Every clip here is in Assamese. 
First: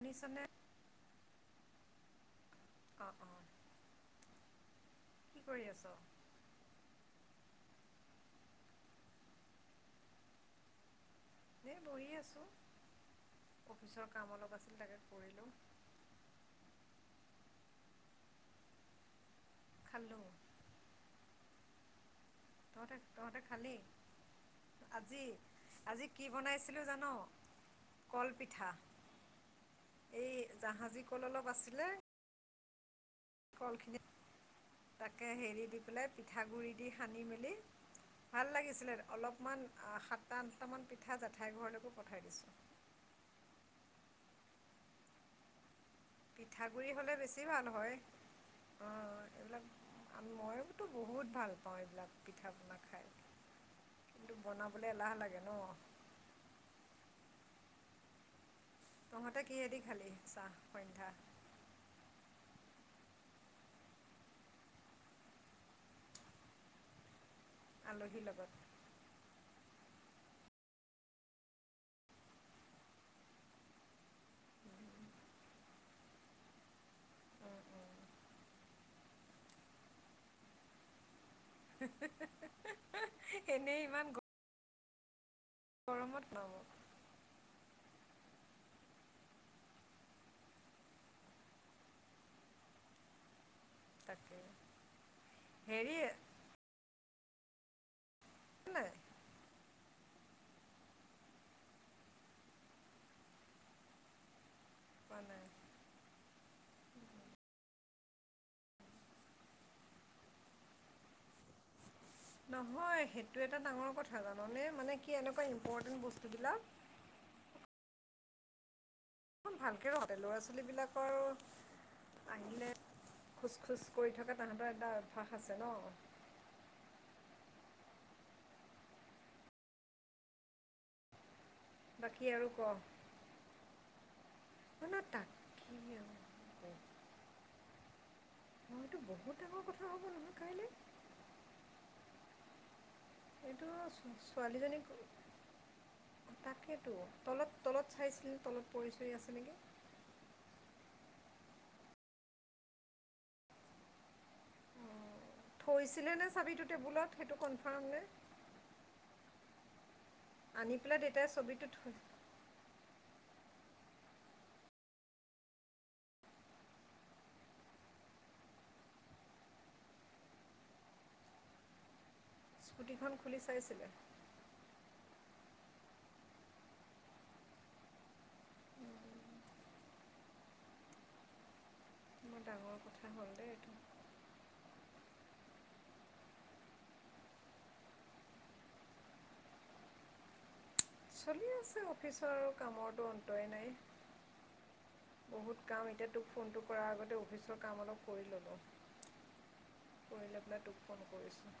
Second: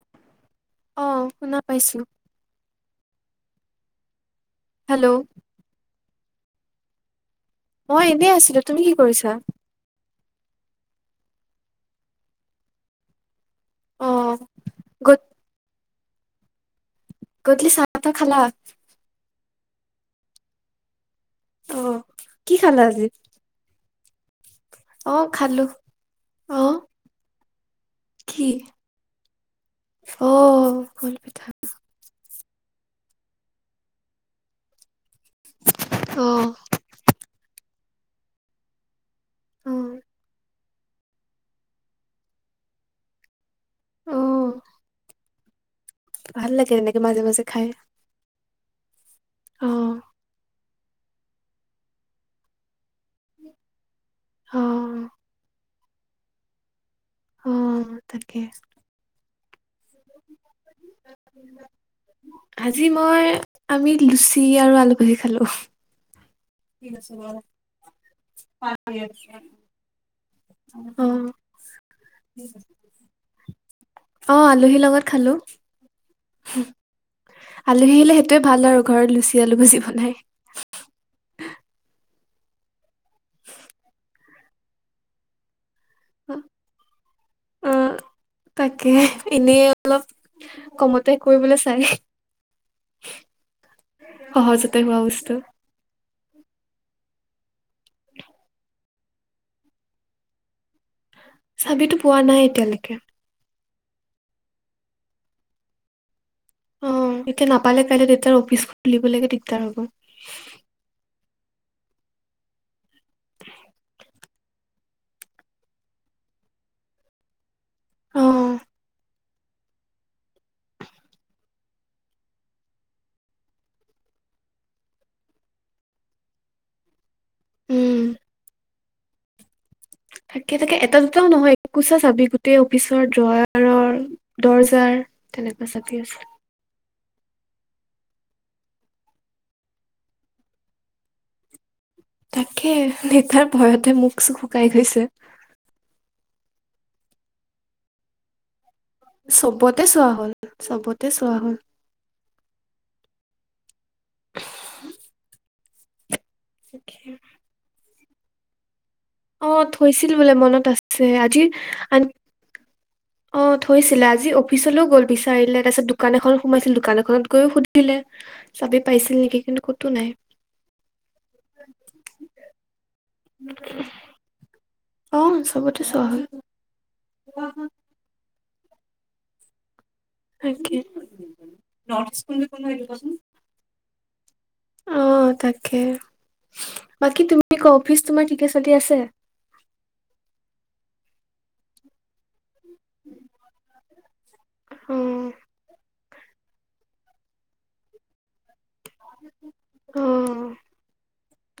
শুনিছানে? অ' শুনা পাইছো অ অ হেল্ল' কি কৰি আছ? মই এনেই আছিলো তুমি কি কৰিছা এ বহ আছো অফিচৰ কাম অ', অলপ আছিল তাকে গধ কৰিলো গধূলি চাহ তাহ খালা খালোঁ অ' কি খালা তহঁতে আজি? তহঁতে খালি আজি অ', খালো। আজি কি অ', বনাইছিলো জানো কল কি? পিঠা এই অ', জাহাজী কল কলপিঠা। অলপ আছিলে [inaudible] তাকে হেৰি দি পেলাই পিঠাগুড়ি দি সানি মেলি উ ভাল লাগিছিলে অলপমান সাতটা আঠটামান পিঠা জেঠাইৰ ঘৰলৈকো পঠাই দিছোঁ। [inaudible] অ', ভাল লাগে পিঠাগুড়ি এনেকে হ'লে মাজে বেছি মাজে ভাল খাই হয়। অঁ এইবিলাক অ', ময়োতো বহুত ভাল পাওঁ এইবিলাক পিঠা পনা খাই কিন্তু বনাবলে অ', এলাহ লাগে ন অহ তাকে তহঁতে কিহেদি খালি চাহ সন্ধ্যা আজি মই আমি লুচি আৰু আলু ভাজি খালো আলহীৰ লগত [unintelligible] অহ অ আলহীৰ লগত খালো আলহী আহিলে সেইটোৱে ভাল আৰু ঘৰত লুচি আলু ভাজি বনাই এনেই ইমান গ গৰমত ল'ব। অ', তাকে এনে অলপ কমতে কৰিবলৈ চাই। তাকে সহজতে হোৱা বস্তু। হেৰি [unintelligible] চাবিতো পোৱা নাই এতিয়ালৈকে। [unintelligible] অ এতিয়া নাপালে কাইলৈ দেউতাৰ অফিচ খুলিবলৈকে দিগদাৰ হ'ব। নহয় সেইটো এটা ডাঙৰ কথা জাননে মানে কি এনেকুৱা ইম্পৰ্টেণ্ট বস্তুবিলাক। [unintelligible] অ ইমান ভালকৈ ৰোঁতে ল'ৰা ছোৱালীবিলাকৰ। আহিলে খোজ খোজ কৰি থকা তাহাঁতৰ এটা অভ্যাস আছে ন। [unintelligible] উম থাকে থাকে এটা দুটাও নহয়। এককোচা বাকী চাবি আৰু ক গোটেই অফিচৰ দ্ৰয়াৰৰ, দৰ্জাৰ ন তেনেকুৱা চাবি আছিল। তাকে মইতো বহুত ডাঙৰ কথা হ'ব নহয় কাইলৈ। তাকে দেউতাৰ এইটো ভয়তে মুখ চুখ শুকাই ছোৱালীজনীক গৈছে। ত তলত তলত চাইছিলে তলত। পৰি চৰি আছে নেকি চবতে চোৱা হ'ল চবতে। তাতে চোৱা হ'ল। অঁ, থৈছিলে নে চাবিটো টেবুলত সেইটো কনফাৰ্ম নে অ থৈছিল বোলে মনত আনি পেলাই আছে দেউতাই আজি ছবিটো থৈ আন অ থৈছিলে আজি অফিচলৈও গ'ল বিচাৰিলে তাৰপিছত দোকান এখনো সোমাইছিল দোকান এখনত গৈয়ো সুধিলে চাবি পাইছিল নেকি কিন্তু ক'তো নাই ধুটিখন খুলি চাইছিলে আহ চবতে চোৱা হল [unintelligible] বৰ ডাঙৰ কথা হ'ল দেই এইটো অ তাকে বাকী তুমি ক অফিচ তোমাৰ ঠিকে চালি আছে [inaudible] চলি আছে অফিচৰ আৰু কামৰতো অন্তই নাই অ বহুত কাম এতিয়া তোক ফোনটো কৰাৰ আগতে অফিচৰ কাম অলপ কৰি ল'লো অ কৰিলৈ পেলাই তোক ফোন কৰিছো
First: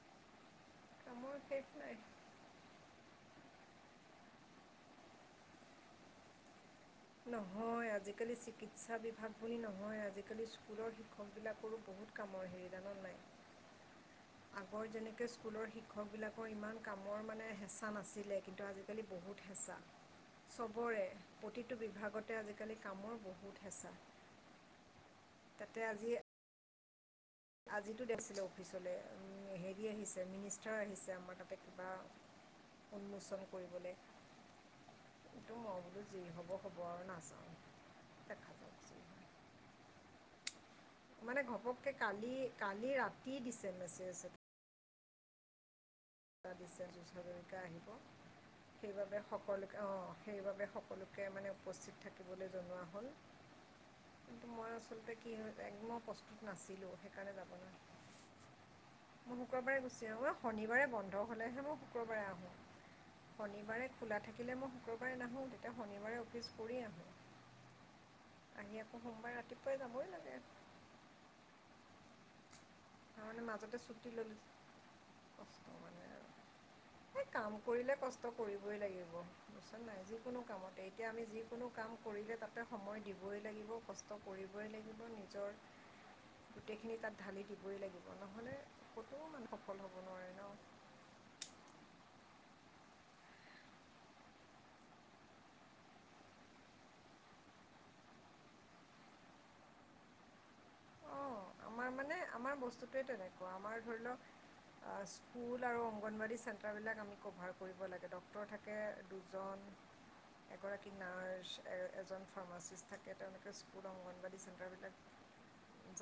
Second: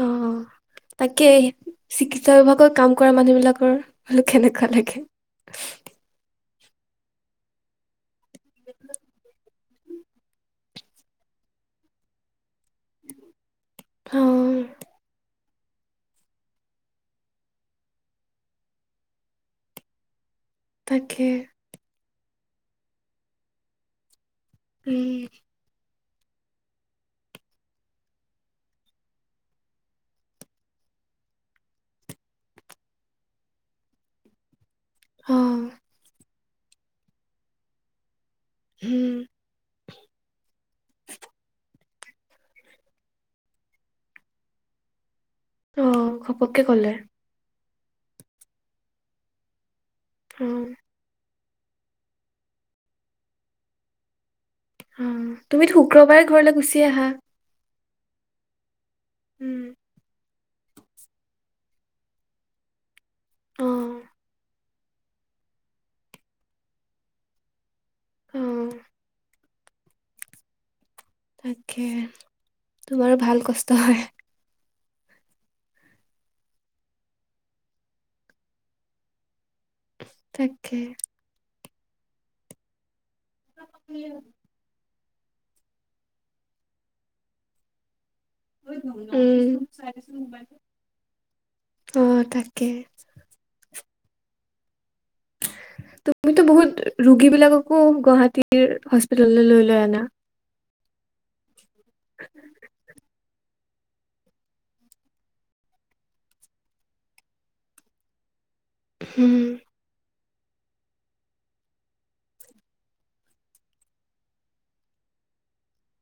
অ তাকে নাই চিকিৎসা বিভাগত কাম কৰা মানুহ বিলাক অ কেনেকুৱা লাগে নহয় আজিকালি চিকিৎসা বিভাগ বুলি নহয়। হয় আজিকালি স্কুলৰ শিক্ষক বিলাকৰো বহুত কামৰ হেৰি জান নাই, অ আগৰ যেনেকে স্কুলৰ শিক্ষকবিলাকৰ ইমান কামৰ মানে হেঁচা নাছিলে কিন্তু আজিকালি বহুত হেঁচা চবৰে তাকে প্ৰতিটো বিভাগতে আজিকালি কামৰ বহুত হেঁচা উম তাতে আজি আজিতো দেখছিলো অফিচলৈ হেৰি আহিছে মিনিষ্টাৰ আহিছে আমাৰ তাতে কিবা উন্মোচন কৰিবলৈ অ এইটো মই বোলো যি হব হব আৰু নাচাও দেখা যাওক যি উম হয় মানে ঘপককে কালি কালি ৰাতি দিছে মেছেজ অ ঘপককে পিয়ুষ ক'লে হাজৰিকা আহিব সেইবাবে সকলো অহ, অ সেইবাবে সকলোকে মানে উপস্থিত থাকিবলৈ জনোৱা হ'ল। কিন্তু মই অ আচলতে কি হয় তুমিতো এক মই শুক্ৰবাৰে প্ৰস্তুত ঘৰলৈ গুচি নাছিলোঁ আহা সেইকাৰণে যাব নোৱাৰি মই উম শুক্ৰবাৰে গুচি আহো অ শনিবাৰে বন্ধ হলেহে মই শুক্ৰবাৰে আহো শনিবাৰে অ খোলা থাকিলে মই শুক্ৰবাৰে নাহোঁ তেতিয়া শনিবাৰে অফিচ কৰি আহোঁ অ আহি আকৌ সোমবাৰে ৰাতিপুৱাই যাবই লাগে তাকে তোমাৰো তাৰমানে ভাল কষ্ট মাজতে হয় ছুটি ল'লোঁ কষ্ট মানে আৰু। এই কাম কৰিলে কষ্ট কৰিবই লাগিব। বচ নাই যিকোনো তাকে কামতে এতিয়া আমি যিকোনো কাম কৰিলে তাতে সময় দিব লাগিব কষ্ট কৰিবই লাগিব নিজৰ গোটেই খিনি তাত ধালি দিব উম সফল হ'ব নোৱাৰে ন অ তা কি [unintelligible] তুমিতো বহুত ৰোগীবিলাককো গুৱাহাটীৰ হস্পিতাললৈ লৈ লৈ আনা। অঁ [unintelligible] আমাৰ মানে আমাৰ বস্তুটোৱে তেনেকুৱা আমাৰ ধৰি লক স্কুল আৰু অংগনবাদী চেন্টাৰ বিলাক আমি কভাৰ কৰিব লাগে ডক্তৰ থাকে উম দুজন। এগৰাকী নাৰ্চ এজন ফাৰ্মাচিষ্ট থাকে তেওঁলোকে স্কুল অংগনবাাদী চেণ্টাৰবিলাক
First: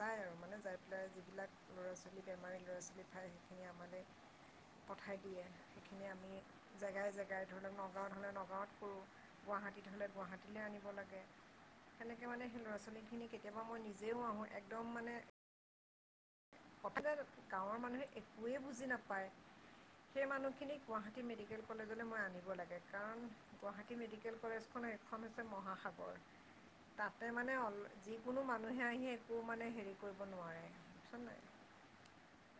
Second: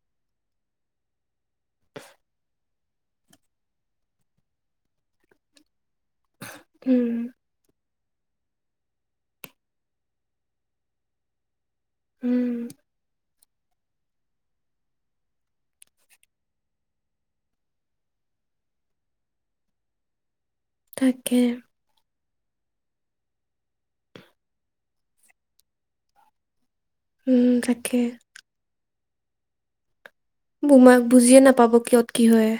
যাই আৰু মানে যাই পেলাই যিবিলাক ল'ৰা ছোৱালী বেমাৰী ল'ৰা ছোৱালী পায় সেইখিনি আমালে পঠাই দিয়ে সেইখিনি আমি উম জেগাই-জেগাই ধৰি লওঁক নগাঁৱত হ'লে নগাঁৱত কৰোঁ গুৱাহাটীত হ'লে গুৱাহাটীলে আনিব লাগে সেনেকে উম মানে সেই ল'ৰা ছোৱালীখিনি কেতিয়াবা মই নিজেও আহোঁ একদম মানে [inaudible] সহজে গাঁৱৰ মানুহে একোৱেই বুজি নাপায় সেই মানুহ গুৱাহাটী তাকে মেডিকেল কলেজলৈ মই আনিম কৰিব লাগে গুৱাহাটী মেডিকেল কলেজ খনৰ এখন মহাসাগৰ। তাতে উম মানে অল তাকে যিকোনো মানুহে আহি একো মানে হেৰি কৰিব নোৱাৰে বোমাক বুজিছ বুজিয়ে নাই নাপাব কিয়ত কি হয়?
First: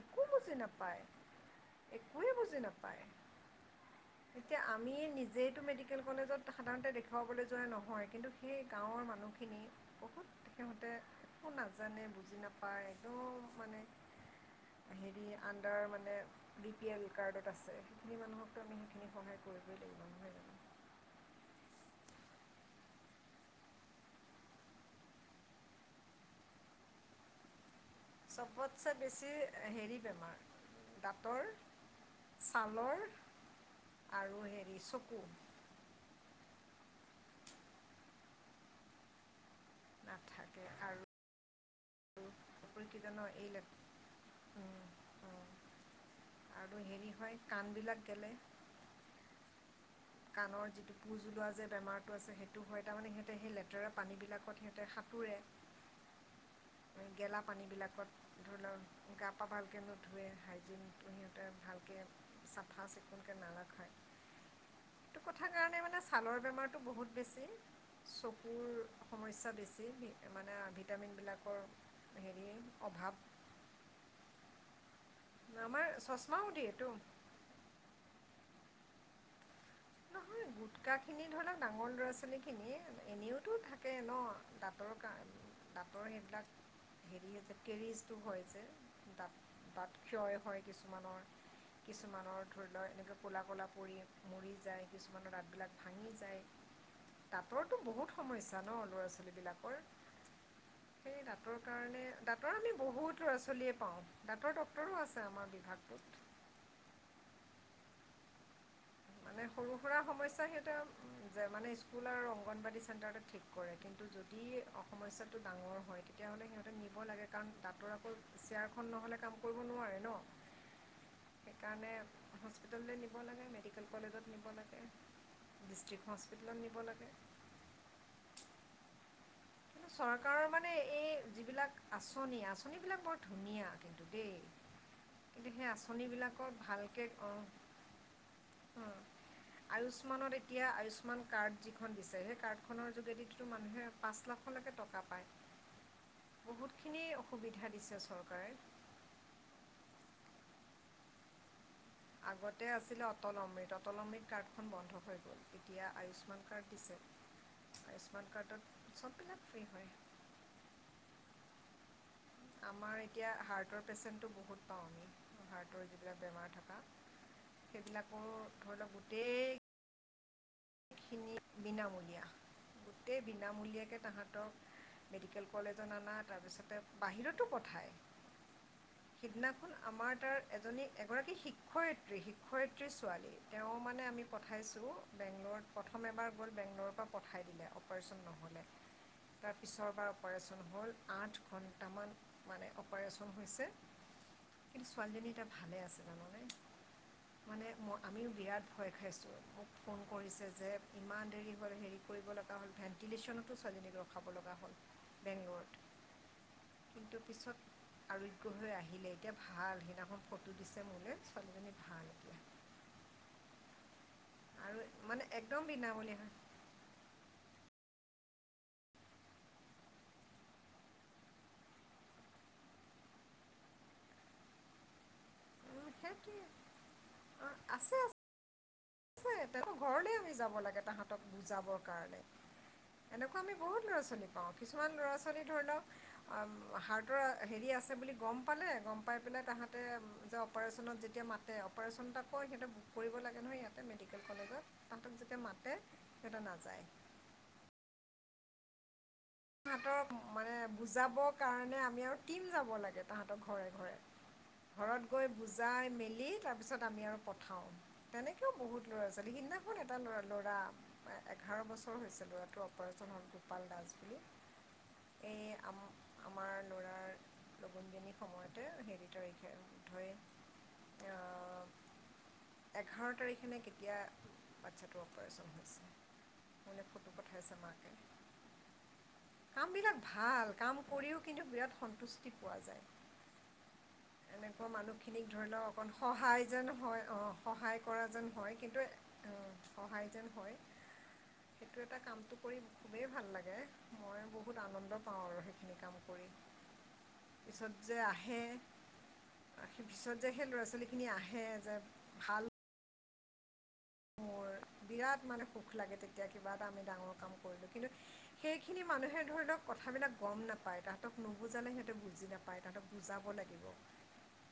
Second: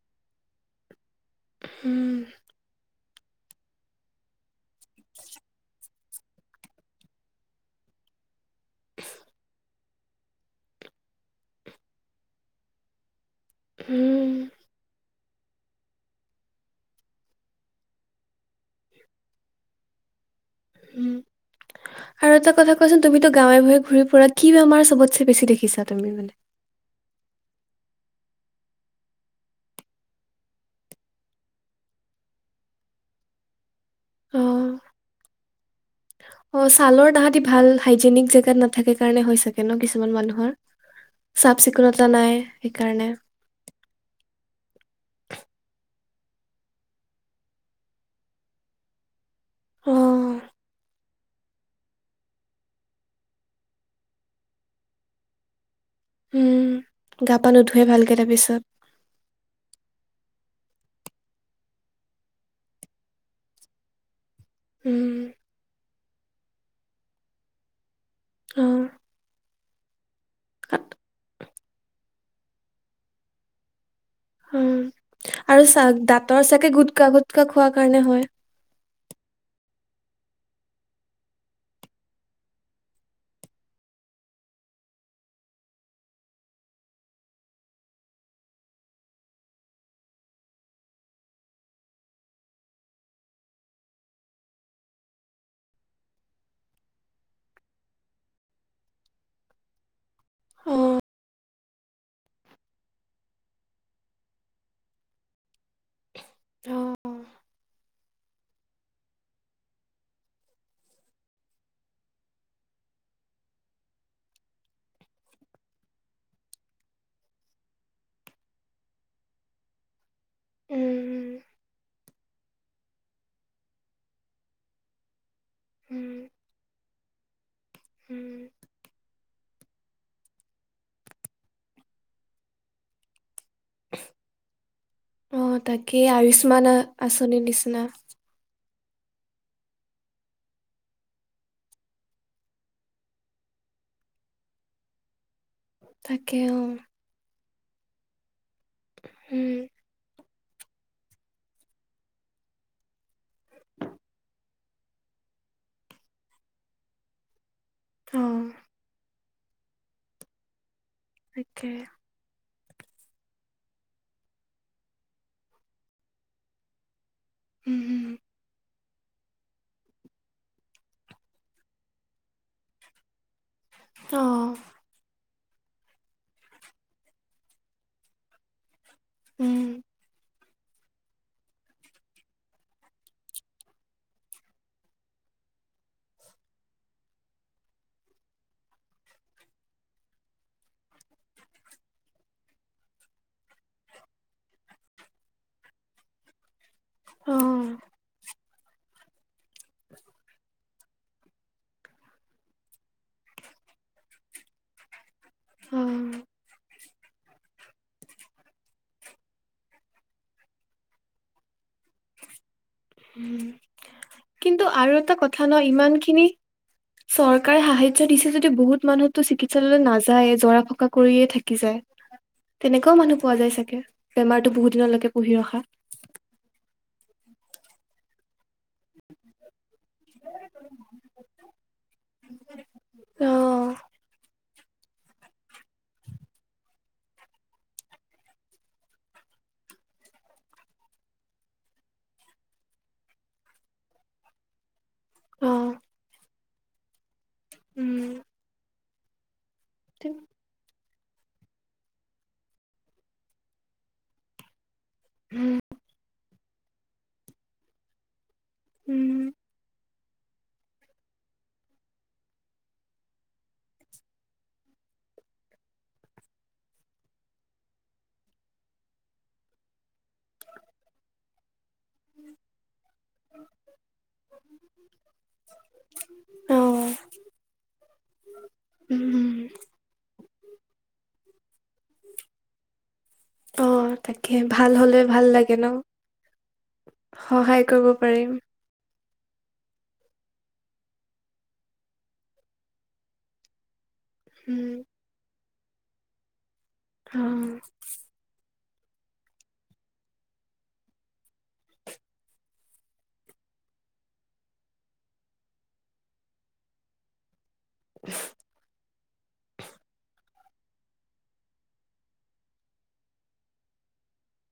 একো বুজি নাপায় উম একোৱে বুজি নাপায়। [inaudible] এতিয়া আমি নিজেইটো মেডিকেল কলেজত সাধাৰণতে দেখুৱাবলৈ যোৱা নহয় কিন্তু সেই গাঁৱৰ, মানুহখিনি বহুত সিহঁতে একো নাজানে বুজি নাপায় একদম, উম, আমাৰ মানে বি পি এল কাৰ্ডত আছে সেইখিনি মানুহকতো আমি সেইখিনি সহায় কৰিবই লাগিব নহয় জানো। উম, আৰু এটা কথা কোৱাচোন তুমিতো গাঁৱে ভূঞে ঘূৰি ফুৰাত কি বেমাৰ চবতে বেছি দেখিছা তুমি মানে। চবতছে বেছি হেৰি বেমাৰ, দাঁতৰ। ছালৰ অ আৰু হেৰি চকু অ' ছালৰ তাহাঁতি ভাল হাইজেনিক জেগাত নাথাকে কাৰণে হয় চাগে। [unintelligible] কিছুমান মানুহৰ নাথাকে আৰু চাফ চিকুণতা নাই কি সেইকাৰণে [inaudible] জান এই লেট আৰু হেৰি হয় কাণবিলাক গেলে অ কাণৰ যিটো পুজ ওলোৱা যে বেমাৰতটো আছে সেইটো হয় তাৰানে সিহঁতে সেই লেতেৰা পানী বিলাকত সিহঁতে [inaudible] উম গা পা গেলাপানী নুধুৱে বিলাকত ভালকে ধৰি তাৰপিছত লও গা পা ভালকে নুধুৱে হাইজিন সিহঁতে ভালকৈ চাফা চিকুণকৈ নাৰাখায় উম। ছালৰ বেমাৰটো বহুত বেছি অ চকুৰ সমস্যা বেছি মানে ভিটামিনবিলাকৰ হেৰি অভাৱ অ' আৰু আমাৰ চাক চশমাও দাঁতৰ চাকে দিয়েতো গুটকা গুটকা খোৱা কাৰণে হয় [inaudible] গুটকাখিনি ধৰি লওক ডাঙৰ ল'ৰা ছোৱালীখিনিয়ে এনেওতো থাকে ন দাঁতৰ কাৰ। সেইবিলাক হেৰি হৈছে কেৰিজটো হয় যে দাঁত তাঁত ক্ষয় হয় কিছুমানৰ। কিছুমানৰ ধৰি লও এনেকে ক'লা কলা পৰি মৰি যায়। কিছুমানৰ দাতবিলাক ভাঙি যায়। দাঁতৰ টো [unintelligible] বহুত সমস্যা ন ল'ৰা ছোৱালী বিলাকৰ অ দাঁতৰ কাৰণে দাঁতৰ আমি বহুত ল'ৰা ছোৱালীয়ে পাওঁ দাঁতৰ ড্টৰো [unintelligible] আছে আমাৰ বিভাগ অ মানে সৰু সুৰা সমস্যা [unintelligible] সেইটো উ যে মানে স্কুল আৰু অংগনবাদী চেণ্টাৰ ঠিক কৰে কিন্তু যদি সমস্যাটো ডাঙৰ হয় তেতিয়াহ'লে সিহঁতে নিব লাগে কাৰণ দাঁতৰ আকৌ চেয়াৰখন নহয় কাম কৰিব নোৱাৰে ন উম সেইকাৰণে হস্পিটেললৈ নিব লাগে মেডিকেল কলেজত নিব লাগে ডিষ্ট্ৰিক্ উম হস্পিটেলত নিব লাগে উম কিন্তু চৰকাৰৰ মানে এই যিবিলাক আঁচনি [unintelligible] বিলাক বৰ ধুনীয়া কিন্তু দেই কিন্তু অহ সেই তাকেই আঁচনিবিলাকত আয়ুস্মান ভালকৈ অঁ আঁচনিৰ নিচিনা অঁ আয়ুস্মানত এতিয়া আয়ুস্মান কাৰ্ড যিখন দিছে সেই কাৰ্ডখনৰ যোগেদি মানুহে পাঁচ লাখ তাকে অ বহুত খিনি অসুবিধা দিছে চৰকাৰে হম। আগতে আছিলে অটল অমৃত অটল অমৃত কাৰ্ড খ বন্ধ হৈ গল এতিয়া আয়ুস্মান কাৰ্ড দিছে [inaudible] অ আয়ুস্মান কাৰ্ডত চব বিলাক ফ্ৰী হয় তাকে আমাৰ এতিয়া হাৰ্টৰ পেচেণ্টটো বহুত পাওঁ আমি হাৰ্টৰ যিবিলাক বেমাৰ থকা উম উম সেইবিলাকো ধৰি লওক গোটেইি খিনি বিনামূলীয়া গোটেই বিনামূলীয়াকৈ অ তাহাঁতক মেডিকেল কলেজত অনা তাৰপিছতে বাহিৰতো পঠাই উম সিদিনাখন আমাৰ তাৰ এজনী এগৰাকী শিক্ষয়িত্ৰী শিক্ষয়িত্ৰী ছোৱালী তেওঁ মানে আমি পঠাইছোঁ বেংলৰ প্ৰথম এবাৰ গ'ল বেংগল'ৰৰ পৰা পঠাই দিলে অপাৰেচন নহ'লে তাৰ পিছৰবাৰ অপাৰেচন হ'ল আঠ ঘন্ দুটামান মানে অপাৰেচন হৈছে কিন্তু ছোৱালীজনী এতিয়া ভালে আছে জানানে অ মানে মই আমিও বিৰাট ভয় খাইছোঁ মোক ফোন কৰিছে যে ইমান দেৰি হ'ল হেৰি কৰিব লগা হ'ল ভেণ্টিলেশ্যনতো চাই ৰখাব লগা হ'ল বেংগলোৰত উম কিন্তু পিছত আৰোগ্য হৈ আহিলে এতিয়া ভাল সিদিনাখন ফটো দিছে মোলৈ ছোৱালীজনী ভাল এতিয়া উম। কিন্তু আৰু এটা মানে কথা ন একদম ইমান বিনামূলীয়া খিনি হয় চৰকাৰে সাহায দিছে যদিও বহুত মানুহতো চিকিৎসালয়লৈ নাযায় জৰা ফুকা কৰিয়ে থাকি যায়। তেনেকুুৱাও মানুহ পোৱা যায় চাগে বেমাৰতো বহুত দিনলৈকে পুহি ৰখা। অ আছে আছে ত ঘৰলে আমি যাব লাগে তাহাঁতক বুজাবৰ কাৰণে অ এনেকুৱা আমি বহুত লৰা ছোৱালী কিছুমান ল'ৰা ছোৱালী ধৰি লওক হাৰ্টৰ হেৰি আছে বুলি গম পালে গম পাই পেলায় তাহাঁতে যে অপাৰেচনত যেতিয়া মাতে অপাৰেচন এটা কয় সিহঁত কৰিব লাগে নহয় ইয়াতে মেডিকেল কলেজত তাহাতক যেতিয়া মাতে অ', সিহতে নাজ উম। তাহাতক মানে বুজাবৰ কাৰণে আমি আৰু টীম যাব লাগে তাহাঁতৰ ঘৰে ঘৰে ঘৰত গৈ উম, বুজাই মেলি তাৰ পিছত আমি আৰু পঠাও তেনেকে কিয় বহু ল'ৰা ছোৱাল উম, সদিনাখন এটা ল' ল'ৰা এঘাৰ বছৰ হৈছে ল'ৰাটোৰ অপাৰেচন হ'ল গোপাল দাস বুলি এই আম আমাৰ কৰ লগুণদিয়নী সময়তে হেৰি তাৰিখে ধৰ উম এঘাৰ তাৰিখেনে কেতিয়া বাচ্ছাটো অপাৰচন হৈছে। মানে অ', ফটো পঠাইছে মাকে উম, কামবিলাক ভাল কাম কৰিও কিন্তু বিৰাট সন্তুষ্টি পোৱা যায় অ', তাকে এনেকুৱা ভাল মানুহ হলে ভাল খিনিক ধৰি লাগে ন লওক অকন সহায় যেন হয় অ সহায় কৰিব কৰা যেন পাৰিম। হয় কিন্তু এ সহায় যেন হয় সেইটো এটা কামটো কৰি খুবেই ভাল লাগে মই বহুত উম আনন্দ পাওঁ আৰু সেইখিনি কাম কৰি অ পিছত যে আহে সেই পিছত যে সেই ল'ৰা ছোৱালীখিনি আহে যে ভাল মোৰ বিৰাট মানে সুখ লাগে তেতিয়া কিবা এটা আমি ডাঙৰ কাম কৰিলো কিন্তু সেইখিনি মানুহে ধৰি লওক কথাবিলাক গম নাপায় পায় তাহাঁতক নুবুজালে সিহঁতে বুজি নাপায় তাহাঁতক বুজাব লাগিব।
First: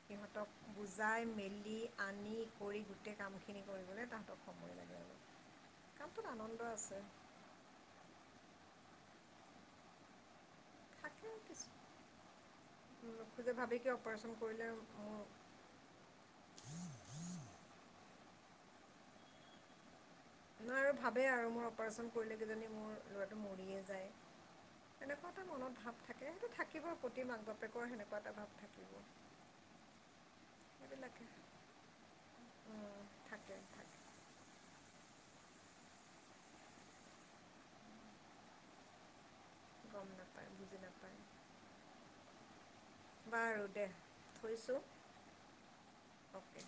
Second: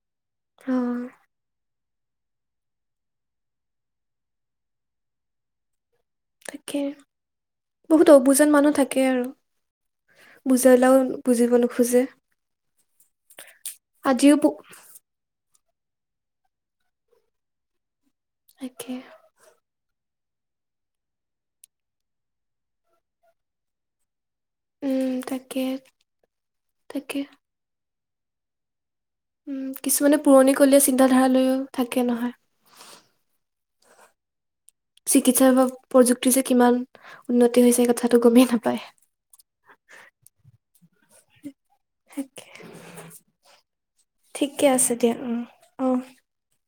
সিহঁতক অ', বুজাই মেলি আনি কৰি গোটেই কামখিনি কৰিবলৈ তাহ আনন্দ থাকে আছে বহুত অবুজন মানুহ থাকে আৰু। বুজালাও থাকে বুজিব কিছু নোখোজে নোখোজে ভাবে কি অপাৰেশ্যন আজিও কৰিলে মোৰ তাকে। নহয় আৰু ভাবেই আৰু মোৰ অপাৰচন কৰিলে কিজানী মোৰ ল'ৰাটো মৰিয়ে যায়। উম এনেকুৱা এটা তাকে মনত ভাৱ থাকে, সেইটো থাকিব। তাকে প্ৰতি মাক বাপেকৰ সেনেকুৱা এটা ভাৱ থাকে। কিছুমানে পুৰণিকলীয়া চিন্তাধাৰালৈও থাকে নহয়। থাকে থাকে চিকিৎসাৰ বা প্ৰযুক্তি যে কিমান উন্নতি হৈছে সেই কথাটো গমেই নাপায়। [unintelligible] বাৰু দে ঠিকে থৈছোঁ আছে দিয়া উম অ। অ'কে